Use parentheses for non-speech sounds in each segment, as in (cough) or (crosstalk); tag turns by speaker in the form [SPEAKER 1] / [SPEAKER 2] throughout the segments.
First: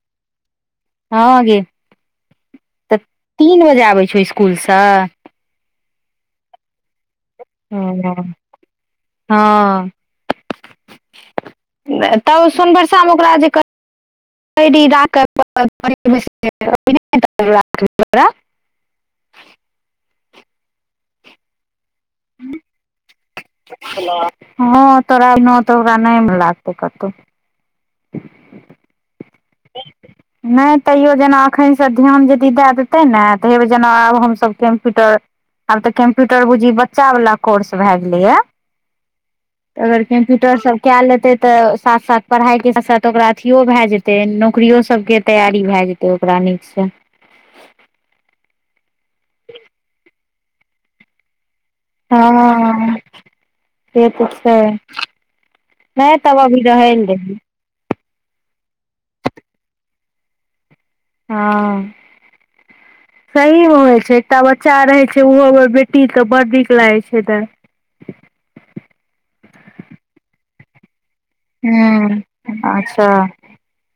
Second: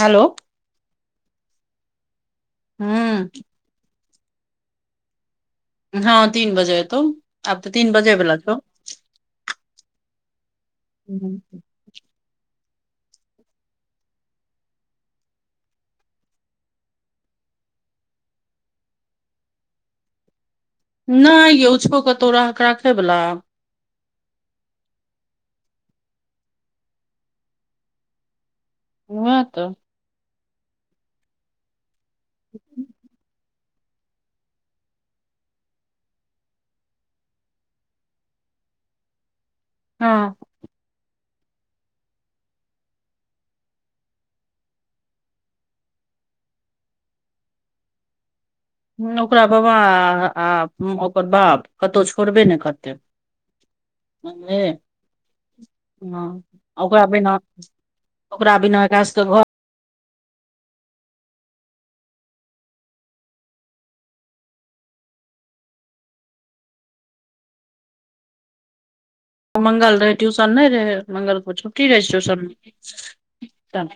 [SPEAKER 1] हालो
[SPEAKER 2] हँ गे तऽ
[SPEAKER 1] हूँ
[SPEAKER 2] तीन बजे आबै छौ इसकुलसँ
[SPEAKER 1] हँ तीन बजे एतौ आब तऽ तीन
[SPEAKER 2] हँ
[SPEAKER 1] बजे बला छौ
[SPEAKER 2] हँ
[SPEAKER 1] हूँ
[SPEAKER 2] तब सोनषरसामे ओकरा जे (inaudible)
[SPEAKER 1] नय यछो कतौ राखै बला
[SPEAKER 2] हँ तोरा तऽ ओकरा नय लागतौ कतहु
[SPEAKER 1] वैह तऽ
[SPEAKER 2] नय तैयो जेना एखनसँ ध्यान यदि दए देतै ने (unintelligible) हमसभ कम्प्यूटर आब तऽ कम्प्यूटर बूझी बच्चा वाला कोर्स भय गेले या
[SPEAKER 1] (inaudible)
[SPEAKER 2] अगर
[SPEAKER 1] हँ
[SPEAKER 2] कम्प्यूटर सब क लेते तऽ साथ साथ पढ़ाई के साथ साथ ओकरा अथियो भय जेते ते नौकियो सब के तैयारी भए जेते ओकरा नीक से
[SPEAKER 1] ओकरा बाबा ओकर बाप कतहु छोड़बे ने
[SPEAKER 2] हँ
[SPEAKER 1] करते
[SPEAKER 2] से तऽ छै
[SPEAKER 1] बुझली
[SPEAKER 2] नहि
[SPEAKER 1] ह
[SPEAKER 2] तब अभी रहै लए
[SPEAKER 1] ओकरा
[SPEAKER 2] दही
[SPEAKER 1] बिना ओकरा बिना एकरा सब क घर
[SPEAKER 2] हँ सहीमे होइ छै एकटा बच्चा रहै छै ओहो बेटीक तऽ बड़ नीक लागै छै द
[SPEAKER 1] ओ मंगल रहे ट्यूशन नय रहे मंगल छुटी रहै छै
[SPEAKER 2] हूँ
[SPEAKER 1] ट्यूशन
[SPEAKER 2] अच्छा
[SPEAKER 1] त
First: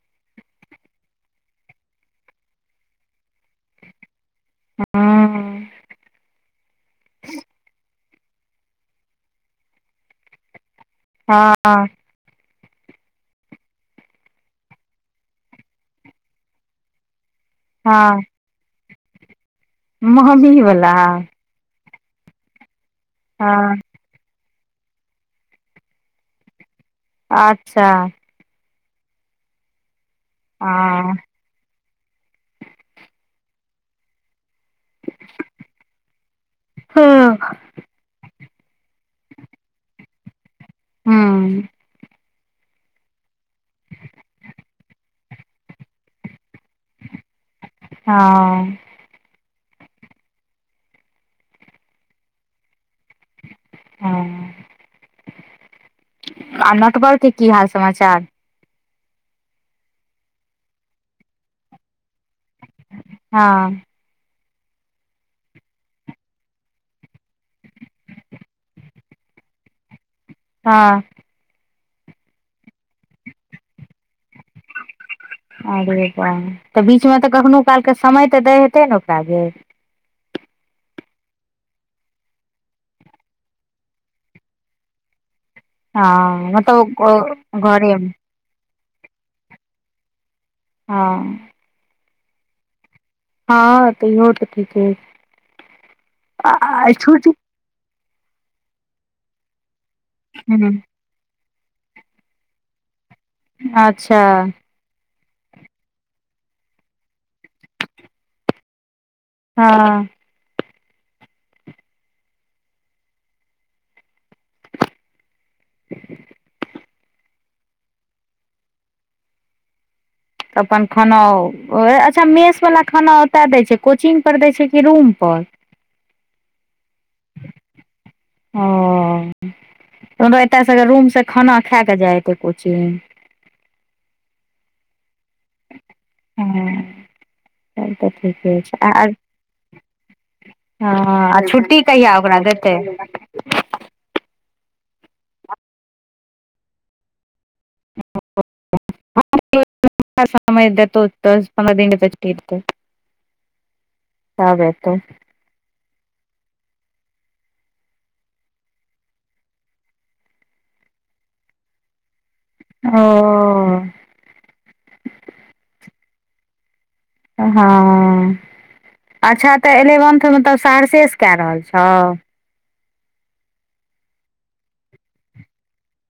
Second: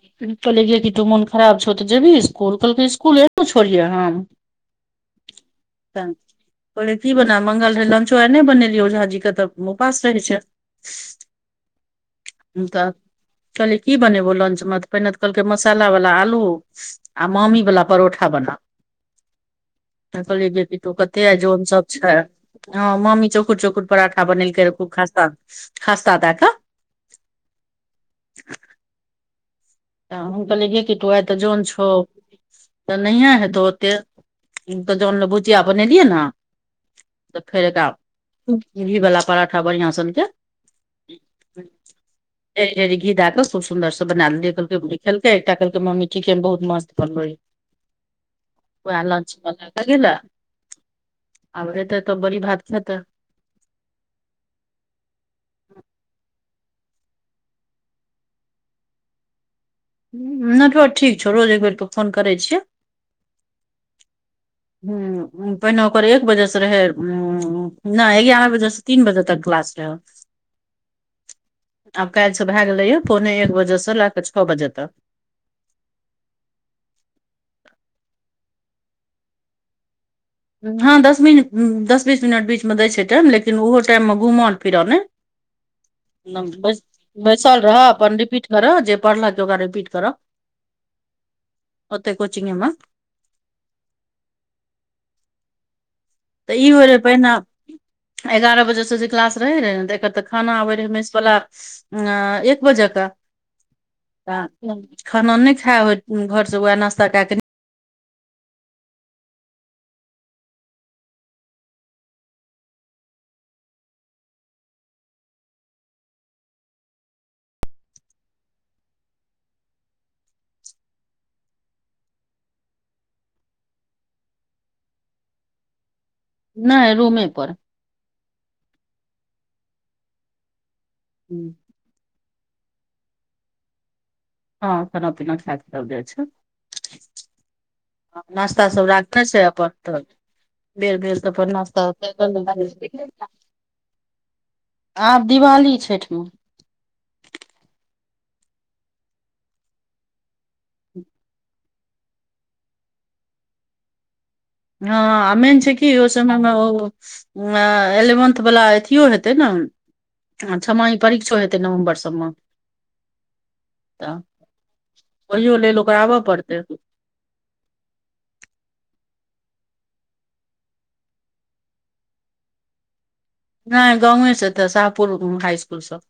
[SPEAKER 1] कहले कि तू मोन खराब छौ तऽ जेबही इसकुल कहलकै इसकुल एहनो छोड़ियह हम
[SPEAKER 2] हूँ
[SPEAKER 1] (inaudible) कहलिए की बना मंगाल से चाय नय बनेलिय ओ झा जी के तऽ उपास रहै छै
[SPEAKER 2] हँ
[SPEAKER 1] ह तऽ कहले की बनेबो लंच में त पहिने तऽ कहलकै मसाला वाला आलू आ मम्मी आलू बला
[SPEAKER 2] हँ
[SPEAKER 1] परोटा बना एत
[SPEAKER 2] मम्मी
[SPEAKER 1] देखियो
[SPEAKER 2] वला
[SPEAKER 1] कतई जोन सब छय मामी चोकुर
[SPEAKER 2] हँ
[SPEAKER 1] चोखुर पराठा बनेलकै खूब खास्ता खास्ता द कऽ
[SPEAKER 2] अच्छा
[SPEAKER 1] तऽ हम कहलियै गे कि
[SPEAKER 2] हँ
[SPEAKER 1] तोरा आइ तऽ जोन छौ तऽ नहिए हेतौ ओतेक तऽ जनल भुजिया बने एलियै न तऽ
[SPEAKER 2] हँ
[SPEAKER 1] फेर ग घी बला पराठा बढ़िआं सनके
[SPEAKER 2] हूँ
[SPEAKER 1] घी द कऽ खुबसुन्दरसँ बना देलिए खेलकै एकटा क कहलके मम्मी ठीके म बहुत मस्त बनलै ये
[SPEAKER 2] हँ
[SPEAKER 1] वह लंच लगा (unintelligible) आब हेते तऽ बड़ी भात खेते
[SPEAKER 2] ह आ नटवल के की हाल समाचार
[SPEAKER 1] नेटवर ठीक छौ रोज एक बेर पर फोन करै छिय
[SPEAKER 2] हँ
[SPEAKER 1] ह पहिने ओकर एक बजेसँ रहै नय एगारह बजेसँ तीन बजे तक क्लास रहै (inaudible)
[SPEAKER 2] हँ
[SPEAKER 1] आब काल्ह से भए गेलै य पौने एक बजे से लए कऽ छ बजे तक
[SPEAKER 2] अरे तऽ बीचमे तऽ कखनो कालके समय तऽ दै हेतै ने ओकरा गैए
[SPEAKER 1] हँ दस मिन दस बीस मिनट बीचमे दै छै टाइम लेकिन ओहो टाइममे घुमल फिरऽ मे
[SPEAKER 2] हँ
[SPEAKER 1] (inaudible) बाय सल
[SPEAKER 2] मतलब
[SPEAKER 1] रह
[SPEAKER 2] घरे मे
[SPEAKER 1] अपन रिपीट करजे पढ़ल त ओकरा रिपिट कर
[SPEAKER 2] हँ
[SPEAKER 1] ओते कोचिंगमे
[SPEAKER 2] हँ त इहो तऽ ठीके आ
[SPEAKER 1] तऽ ई होय
[SPEAKER 2] आ
[SPEAKER 1] रहै
[SPEAKER 2] छोटी
[SPEAKER 1] पहिने एगारह बजे से जे क्लास रहे रहे तऽ एकर तऽ खाना
[SPEAKER 2] ह
[SPEAKER 1] आबे रहै मेश वला एक बजे के
[SPEAKER 2] अच्छा
[SPEAKER 1] त खाना नहि खा घर से वह नास्ता कके
[SPEAKER 2] हँ (inaudible) तऽ अपन खाना अच्छा मेसवला खाना ओतय दै छै कोचिंगपर दै छै कि रूमपर
[SPEAKER 1] नहि रूमे पर
[SPEAKER 2] ओ एतयसँगर रूमसँ खाना खाए कऽ जायरहै कोचिंग
[SPEAKER 1] हँखाना पीनाखाय के तब जाय छै
[SPEAKER 2] हँ तब तऽ ठीके
[SPEAKER 1] नाश्ता
[SPEAKER 2] छै
[SPEAKER 1] सभ
[SPEAKER 2] आ
[SPEAKER 1] राखने छै अपन तब बेर बेर
[SPEAKER 2] हँ आ
[SPEAKER 1] सफर
[SPEAKER 2] छुट्टी
[SPEAKER 1] नश्ता
[SPEAKER 2] कहिया ओकरा देतै
[SPEAKER 1] आब दिवाली छठिमे
[SPEAKER 2] (unintelligible) समय तो तऽ पन्दह दिन डतै
[SPEAKER 1] ह आ मेन छैय की की ओह समय मे ओ एलेवेंथ वाल अथियो हेतैय न छमाही परीक्षो हेतैय नवम्बर सब मे
[SPEAKER 2] ओ ओ
[SPEAKER 1] तऽ ओहियो लेल ओकरा आबऽ पड़तैय
[SPEAKER 2] ह अच्छा तऽ एलेवेन्थ मतलब सहरसे स कए रहल छौ
[SPEAKER 1] नैय गाँवे से एतऽ साहपुर हाय स्कूल स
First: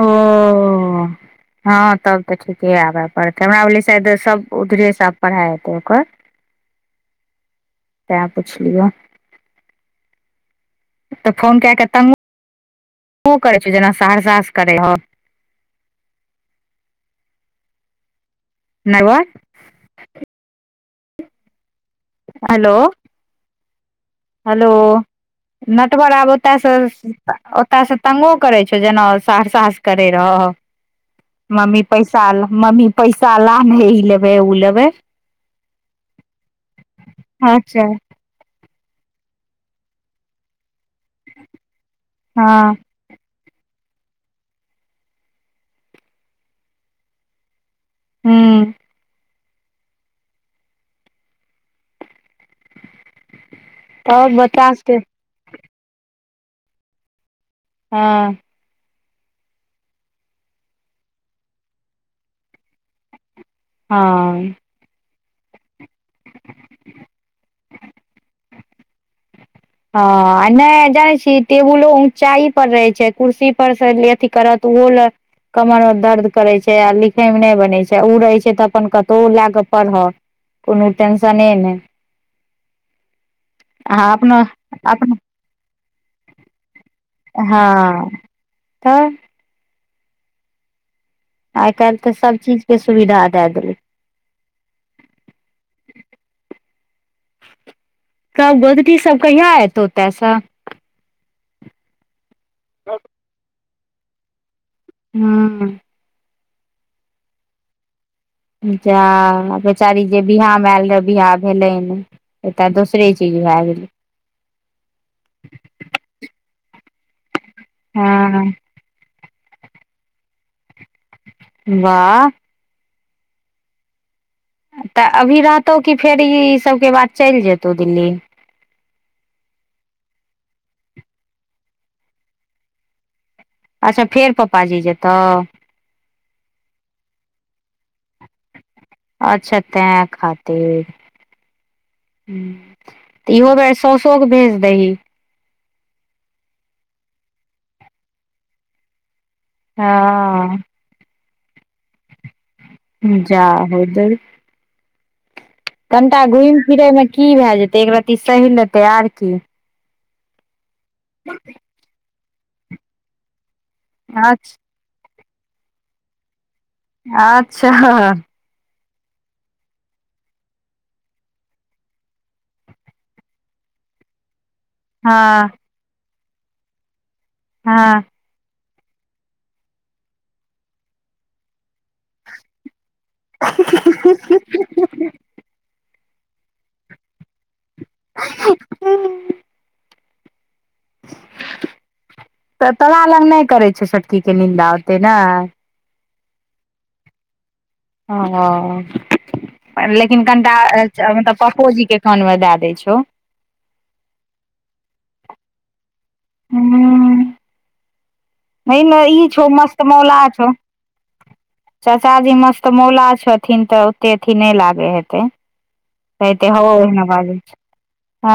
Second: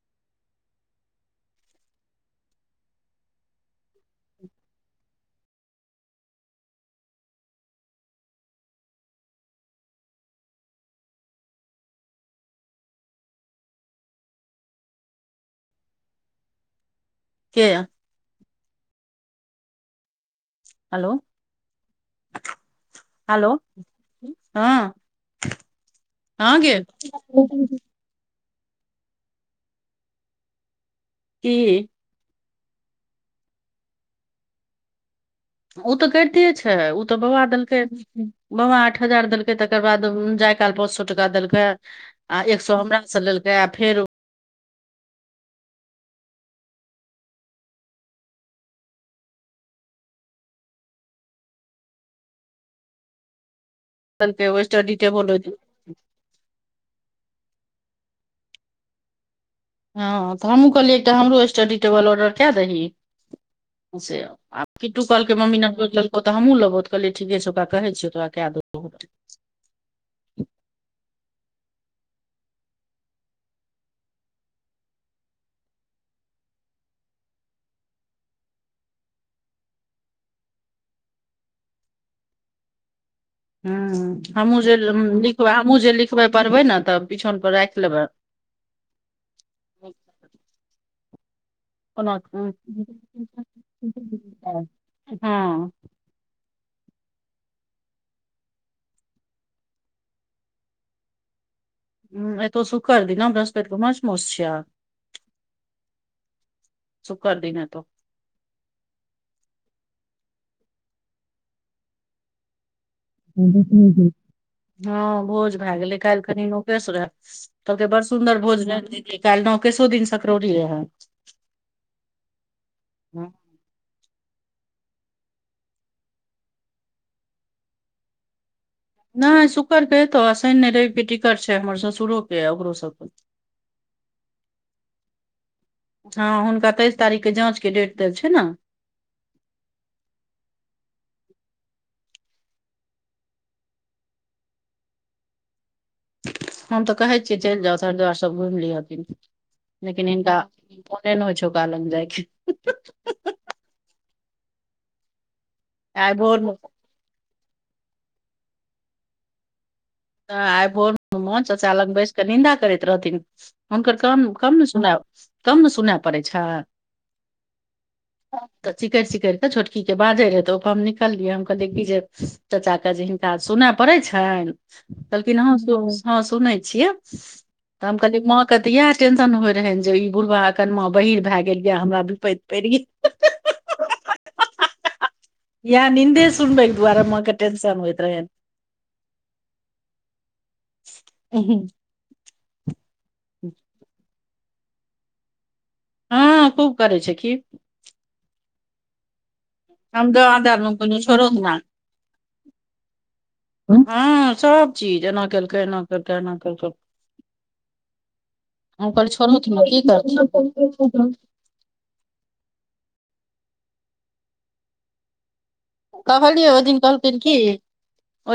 [SPEAKER 2] ओ ओ ह तब तऽ ठीके आबऽ पड़त हमरा भेलै शायैद सब उधरे से आब पढ़ाई हेतैय ओकर
[SPEAKER 1] (inaudible)
[SPEAKER 2] तें पुछलियौ तऽ फोन कए के तंगो तु करै छी ही जेना सहरसा से करेै हौ
[SPEAKER 1] के
[SPEAKER 2] नैयभक
[SPEAKER 1] hello
[SPEAKER 2] hello
[SPEAKER 1] hello
[SPEAKER 2] hello Natwar आबै ओतय
[SPEAKER 1] हँ गे
[SPEAKER 2] से ओतय से तंगो करै छैय जेना ओ सहरसा स करेै रहौ मम्मी
[SPEAKER 1] की
[SPEAKER 2] पैसा मम्मी पैसा ला गै ई लेबै उ लेबै
[SPEAKER 1] उ तऽ करिते छैय उ तऽ बौआ
[SPEAKER 2] अच्छा
[SPEAKER 1] देलकैय बैआ आठ हजार देलकै तकर बाद जाय काल पांच सौ टका देलकैय आ एक
[SPEAKER 2] हँ
[SPEAKER 1] सौ हमरा स लेल तऽ फेर
[SPEAKER 2] हूँ और बच्चा सबके
[SPEAKER 1] (unintelligible)
[SPEAKER 2] ह ऽ
[SPEAKER 1] ह तऽ हमहू कहलियै एकटा हमरो स्टडी टेबल ऑर्डर कए दही (inaudible) से
[SPEAKER 2] हँ
[SPEAKER 1] आब किटू कहलकै मम्मी (unintelligible) तऽ हमहूँ लेब तऽ कहलै ठीके छै ओकरा कहै छियै तौरा कए देतौ
[SPEAKER 2] ह आ नैय जाय छी टेबुलो ऊँचाइपर रहैय छैय कुर्सी पर से अथी करत ओहो लए कमर अ दर्द करैय छैय आ लिखै में नैय बनैय छैय ओ रहै छैय तऽ अपन कतौ लए कऽ पढ़ह कोनो टेंशने नैय
[SPEAKER 1] (unintelligible)
[SPEAKER 2] आहाँ अपना
[SPEAKER 1] हमहूँ जे
[SPEAKER 2] अपना
[SPEAKER 1] लिखबै हमहुँ जे लिखबै पढ़बै न तब
[SPEAKER 2] हंऽ (inaudible) त आइ काल्हि
[SPEAKER 1] कोनो
[SPEAKER 2] तऽ सब चीज के सुविधा दए देलै
[SPEAKER 1] (unintelligible) हं
[SPEAKER 2] (unintelligible) तब गोदकी सब कहिया ओतस
[SPEAKER 1] हु एतो शुकर दिना बृहस्पैत केँ माछ मौस छिय
[SPEAKER 2] हूँ
[SPEAKER 1] शुकर दिन एतौ
[SPEAKER 2] जा बेचारी जे बियाह में ऐल रहेए बियाह भेलै नै ऐत दूसरे अैछ
[SPEAKER 1] (unintelligible) हँ भोज भै गेलै काइल कनि नौ केस रहय। कहलके बड़ सुन्दर
[SPEAKER 2] हँ
[SPEAKER 1] भोज (unintelligible) काइल नओ केसो दिन सकरौरी रहै।
[SPEAKER 2] बाह
[SPEAKER 1] (unintelligible)
[SPEAKER 2] तऽ अभी रहतौ कि फेर ई सब केँ बाद चैल जेतौ दिल्ली
[SPEAKER 1] नै शुकर केँ एतौ शैन नै रैब केँ टीकट छैय हम ससुरो केँ आ ओकरे सब केँ
[SPEAKER 2] अच्छा फेर पप्पाजी जेतो
[SPEAKER 1] ह हुनका तेैइस तारीख केँ जाँच केँ डेट देल छैय न
[SPEAKER 2] अच्छा तै खातिर (inaudible) इहो बेड साउसो कऽ भेज दही।
[SPEAKER 1] हम तऽ कहै छियै चैल जाउ हरिद्वार सभ घुम लिहथिन (inaudible) लेकिन हिनका
[SPEAKER 2] हँ
[SPEAKER 1] मोने नै होइ छौ ओकरा लंग जाइ केँ (unintelligible)
[SPEAKER 2] जा हो दैव।
[SPEAKER 1] आइ
[SPEAKER 2] कनिटा
[SPEAKER 1] भोर मे
[SPEAKER 2] घुम फिरयमे की भए जेतै एक रत्ती सैह लेतै आर की।
[SPEAKER 1] नै आइ भोरमे चचा लग बैस कऽ निन्दा करैत रहथिन। हुनकर कानमे
[SPEAKER 2] अच्छा
[SPEAKER 1] कम न सुना (inaudible) कम न सुनाइ पड़ै छैय
[SPEAKER 2] अच्छा ह
[SPEAKER 1] तऽ चिकैर चिकैर छोटकी के बाजै रहै तऽ ओइ प हम निकल लियै हम कहले की जे चचा केँ जे हिनका सुनै पड़य छैन कहलखिन हँ (unintelligible) सुनै छियै तऽ हम
[SPEAKER 2] हँ
[SPEAKER 1] कहलियै माँ केँ तऽ इहै टेंशन होय रहेै जे ई बुढ़बा अकनमा बहीर भए गेल यै हमरा बिपैत पड़ि गेल (unintelligible) निन्दे सुनबे दुआरे माँ केँ टेंशन होइत रहन।
[SPEAKER 2] (unintelligible)
[SPEAKER 1] (unintelligible)
[SPEAKER 2] तऽ तोरा लग नै करै छै छोटकी केँ निन्दा ओते नै
[SPEAKER 1] हँ खूब करै छै की।
[SPEAKER 2] (unintelligible)
[SPEAKER 1] हम
[SPEAKER 2] लेकिन
[SPEAKER 1] तऽ
[SPEAKER 2] कनिटा
[SPEAKER 1] आधा कोनो
[SPEAKER 2] अ
[SPEAKER 1] छोड़ो
[SPEAKER 2] मतलब
[SPEAKER 1] दिना
[SPEAKER 2] पप्पोजी केँ कान मे दए दै छौ।
[SPEAKER 1] हँ सभ चीज एना केलकै, एना कलकै, एना केलकै।
[SPEAKER 2] हूँ नहि ने
[SPEAKER 1] उनकर
[SPEAKER 2] ई छौ
[SPEAKER 1] छोड़ौत नऽ की
[SPEAKER 2] मस्त
[SPEAKER 1] करथिन
[SPEAKER 2] चचाजी मस्त मौला छथिन तऽ ओते अथी नय लागै हेतै कहते
[SPEAKER 1] कहलियै
[SPEAKER 2] हौ
[SPEAKER 1] ओहि दिन
[SPEAKER 2] ओहिना
[SPEAKER 1] कहलखिन कि
[SPEAKER 2] बाजै छै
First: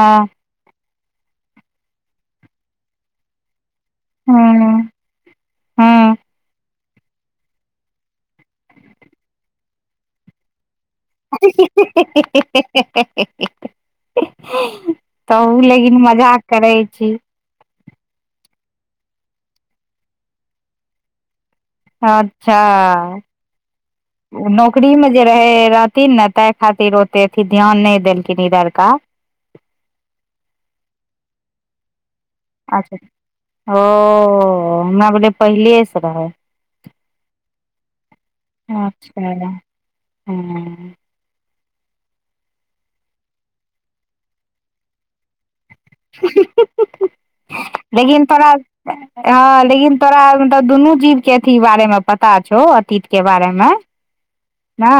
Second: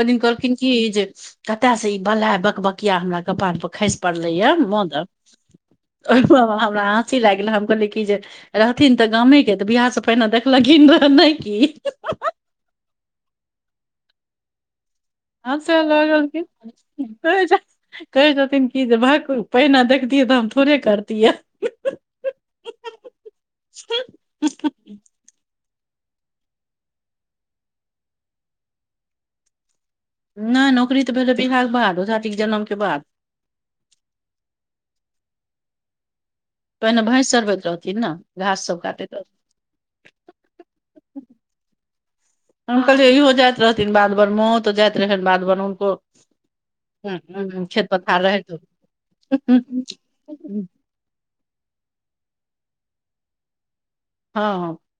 [SPEAKER 1] ओइ दिन कहलखिन की जे कतै से ई बलाय बकबकिया हमर कपाड़ पर खसि पड़ले यै माँ
[SPEAKER 2] हँ
[SPEAKER 1] द
[SPEAKER 2] हँ
[SPEAKER 1] तऽ ओय म हमरा आ हँसी लागि गेलय हम कहलियै कि जे रहथिन तऽ गामे केँ तऽ बियाह से पहिने देखलखिन रहे नै की
[SPEAKER 2] हे हे हे हे हे हे हे (unintelligible)
[SPEAKER 1] हँसय लगलखिन कहैय छै कहै छथिन कि जे भक्क पहिने देखतियै तऽ हम थोड़े करतियै
[SPEAKER 2] अच्छा ओ नौकरीमे जे रहै रहथिन नऽ तैय खातिर ओते अथी ध्यान नय देलखिन इधरका।
[SPEAKER 1] नै नौकरी तऽ भेलै बिहाक बाद ओझा जी के जनम के बाद
[SPEAKER 2] अच्छऽ ओ हमरा भेलै पहिले सँ रहै।
[SPEAKER 1] पहिने भैंस चरबैत रहथिन नऽ
[SPEAKER 2] अच्छऽ हँ
[SPEAKER 1] हम कहलियै इहो जाइत रहथिन बाध बोन माँओ तऽ जाइत रहथिन बाध बोन हुनको हुँ
[SPEAKER 2] लेकिन तोरा हँ लेकिन तोरा मतलब दुनू जीव केँ अथी बारे मऽ पता छौ अतीत केँ बारे मे।
[SPEAKER 1] हँ
[SPEAKER 2] ने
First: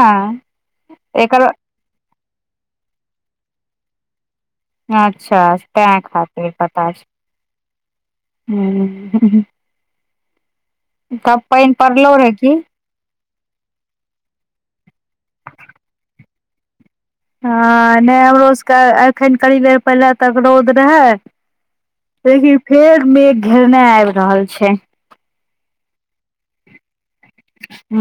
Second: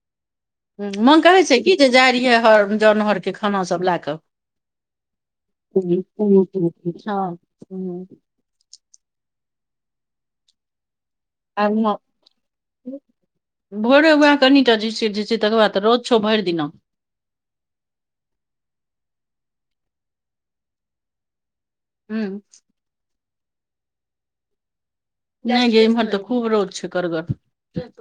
[SPEAKER 1] माँ
[SPEAKER 2] एकर
[SPEAKER 1] कहै छै की जे जाइ रहियै हर जन हर केँ खाना सब लए कऽ
[SPEAKER 2] अच्छऽ तैय खातिर सँ पता छै
[SPEAKER 1] हँ
[SPEAKER 2] हुँ हुँ हुँ तब
[SPEAKER 1] आ
[SPEAKER 2] पाइन पड़लो रहै की
[SPEAKER 1] भोरे वैह कनिटा झीसी - झीसी तकर बाद तऽ रौद छो भइर दिना।
[SPEAKER 2] हँ नै हमरो सबके एखन कनि देर पहिले तक रौद रहै
[SPEAKER 1] हूँ
[SPEAKER 2] लेकिन फेर मेघ घेरने आबि रहल छै।
[SPEAKER 1] नय गे इम्हर तऽ खूब रौद छै करगर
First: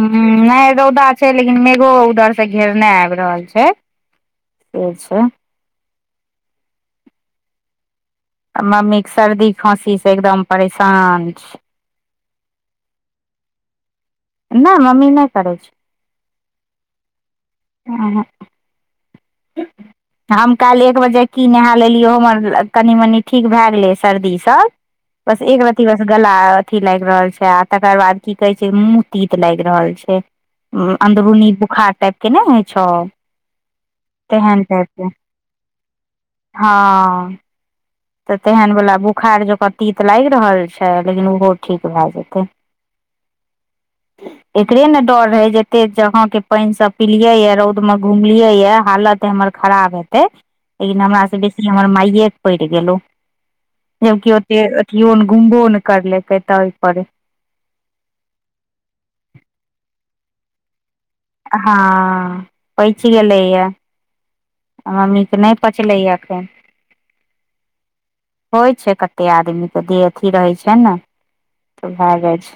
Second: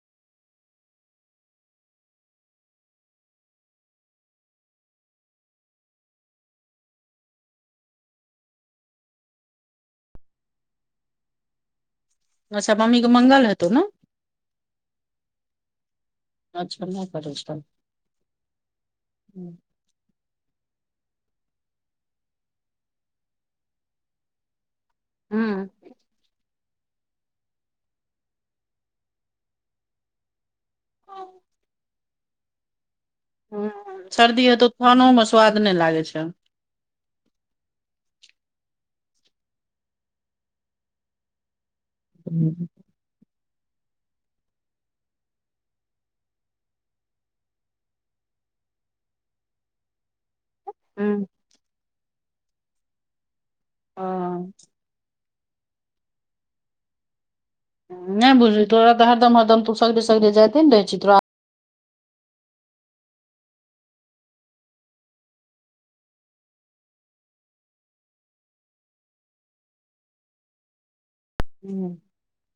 [SPEAKER 2] हुँ नय रौदा छै लेकिन मेघो उधरसँ घेरने आबि रहल छै से छै आ मम्मीक सर्दी खासी सँ एकदम परेशान छै
[SPEAKER 1] अच्छा मम्मी कऽ मंगल हेतौ नऽ
[SPEAKER 2] नय मम्मी नय करै छै
[SPEAKER 1] अच्छा नहि करै छौ
[SPEAKER 2] उहुँ
[SPEAKER 1] (inaudible)
[SPEAKER 2] (inaudible) हम काइल एक बजे की नहा लेलियै हमर कनि मनि ठीक भए गेलै सर्दीसभ बस एक
[SPEAKER 1] हूँ
[SPEAKER 2] रति बस गला थि लाइग रहल छै आ तकर बाद की कहे छै मुँह तीत लाइग रहल छै अन्दरूनी बोखार टाइप केँ नय होइ छौ
[SPEAKER 1] सर्दी
[SPEAKER 2] तेहन
[SPEAKER 1] हेतौ
[SPEAKER 2] टाइप
[SPEAKER 1] खनो
[SPEAKER 2] के
[SPEAKER 1] मऽ स्वाद नय लागै छै
[SPEAKER 2] हँ तऽ तेहन वला बुखार जो का तीत लाइग रहल छै लेकिन ओहो ठीक भए जेतै
[SPEAKER 1] (inaudible)
[SPEAKER 2] एकरे ने डर रहे जते जगहं के पानि सब पीिलिये ये रौद में घुमलिये ये हालत हमर खराब हेतै इ नऽ
[SPEAKER 1] ह
[SPEAKER 2] हमरासे बेसी हमर माइए पड़ि गेलहु जबकि ओते अथियो ने घुमबो ने करलकै तै पर
[SPEAKER 1] नै बुझली तोराऽ हरदम हरदम तू सगरे सगरे जाइत ने रहै छी तोरा
[SPEAKER 2] हाँ पैच गेलैए या मम्मीके नै पचलैय एखन होइ छै कते आदमीके देह अथी रहै छै ने तऽ
[SPEAKER 1] हम्म।
[SPEAKER 2] भए जाइ छै।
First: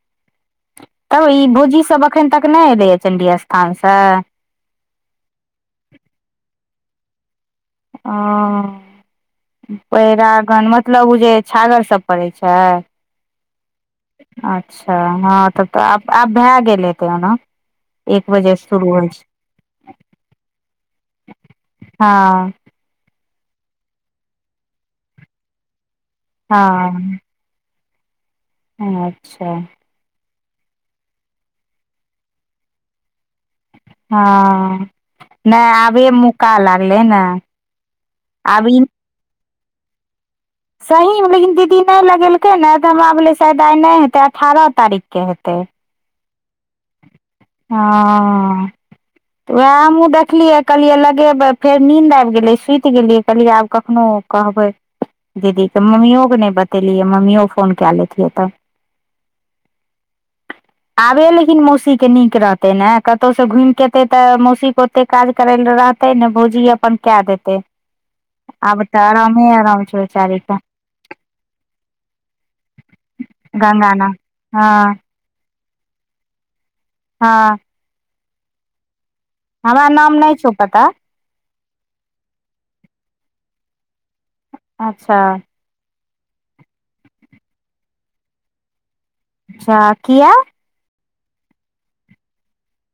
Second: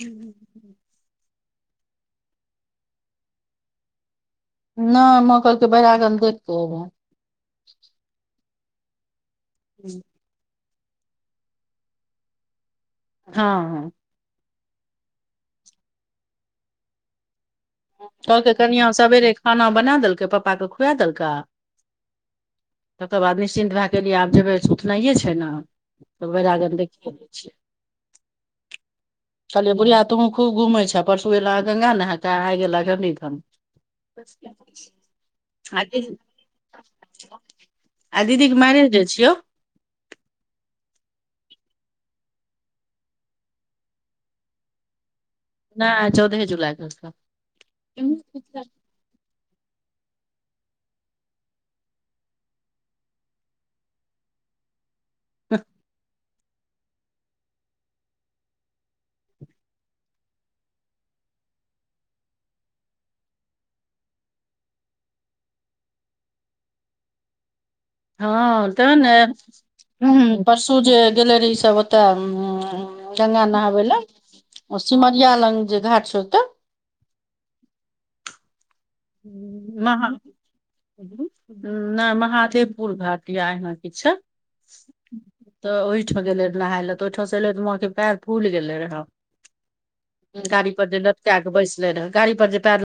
[SPEAKER 1] हुँ
[SPEAKER 2] तब ई भोजी सब अखन तक नै एलै या चंडी स्थान स
[SPEAKER 1] नै माँ कहलके बैरागन देखक एबौ
[SPEAKER 2] ओ बैरागन मतलब उ जे छागर सब पड़ै छै।
[SPEAKER 1] हाँ हाँ।
[SPEAKER 2] अच्छा हाँ तब तऽ आब आब भए गेलै तै ओना एक
[SPEAKER 1] कहलके
[SPEAKER 2] बजे से
[SPEAKER 1] कनिया
[SPEAKER 2] शुरू होइ छै
[SPEAKER 1] सबेरे खाना बना देलकै पप्पा केँ खुआ देलकेँ
[SPEAKER 2] हाँ।
[SPEAKER 1] तकर बाद निश्चिन्त भए गेलियै आब जेबै सुतनाइए छै न त बैरागन देखयै
[SPEAKER 2] हँ
[SPEAKER 1] ले छियै
[SPEAKER 2] अच्छा
[SPEAKER 1] कहलियै बुढ़िया तुहूँ खूब घूमै छै परसू अयला गङ्गा नहाके आइ गेलाहँ चंडीथान
[SPEAKER 2] हाँ नै आबै मौका लागलै न
[SPEAKER 1] आइ दीदीेके मारैज डे छियौ
[SPEAKER 2] सहीमे लेकिन दीदी नै लगेलकै ने तऽ हमरा भेलोै शायद आइ नै हेतै अठारह तारीखके हेतै
[SPEAKER 1] नै आइ चौदहे जुलाइ के छै
[SPEAKER 2] हँ तऽ वएह हमहूँ देखलियै कहलियै लगेबै फेर नींद आब गेलै सुति कते गेल रहियै कहलियै आब कखनो कहबै दीदी के मम्मियो के नै बत- तेलिए मम्मियो फोन क लेति तऽ
[SPEAKER 1] (inaudible)
[SPEAKER 2] आबे लेकिन मौसीक के नीक रहतै ने कतहुँ से घुमिकऽ एतै तऽ मौसी उ- एते काज करै ल रहतै ने भोजी अपन कए देतै
[SPEAKER 1] हाँ
[SPEAKER 2] आब
[SPEAKER 1] तहन
[SPEAKER 2] तऽ
[SPEAKER 1] ऐ
[SPEAKER 2] आरामे आराम छै
[SPEAKER 1] हुँ
[SPEAKER 2] बेचारीके
[SPEAKER 1] परसू जे गेले रही ई सब ओतए गङंगा नहाबै लाए
[SPEAKER 2] हाँ।
[SPEAKER 1] यऽ लङंग जे घाट छो उतए
[SPEAKER 2] हाँ हमरा
[SPEAKER 1] महा
[SPEAKER 2] नाम नहि छो प
[SPEAKER 1] नहि महादेवपुर घाट या ऐहना किछ छैय
[SPEAKER 2] अच्छा
[SPEAKER 1] तऽ ओहिठाम गेल रह नहाय लए तऽ ओहिठामं एलैऽ माँ पैर फूलि गेले
[SPEAKER 2] अच्छा किया
[SPEAKER 1] रहे गाड़ी पर जे लतका के बैसले रह गाड़ पर जे पेर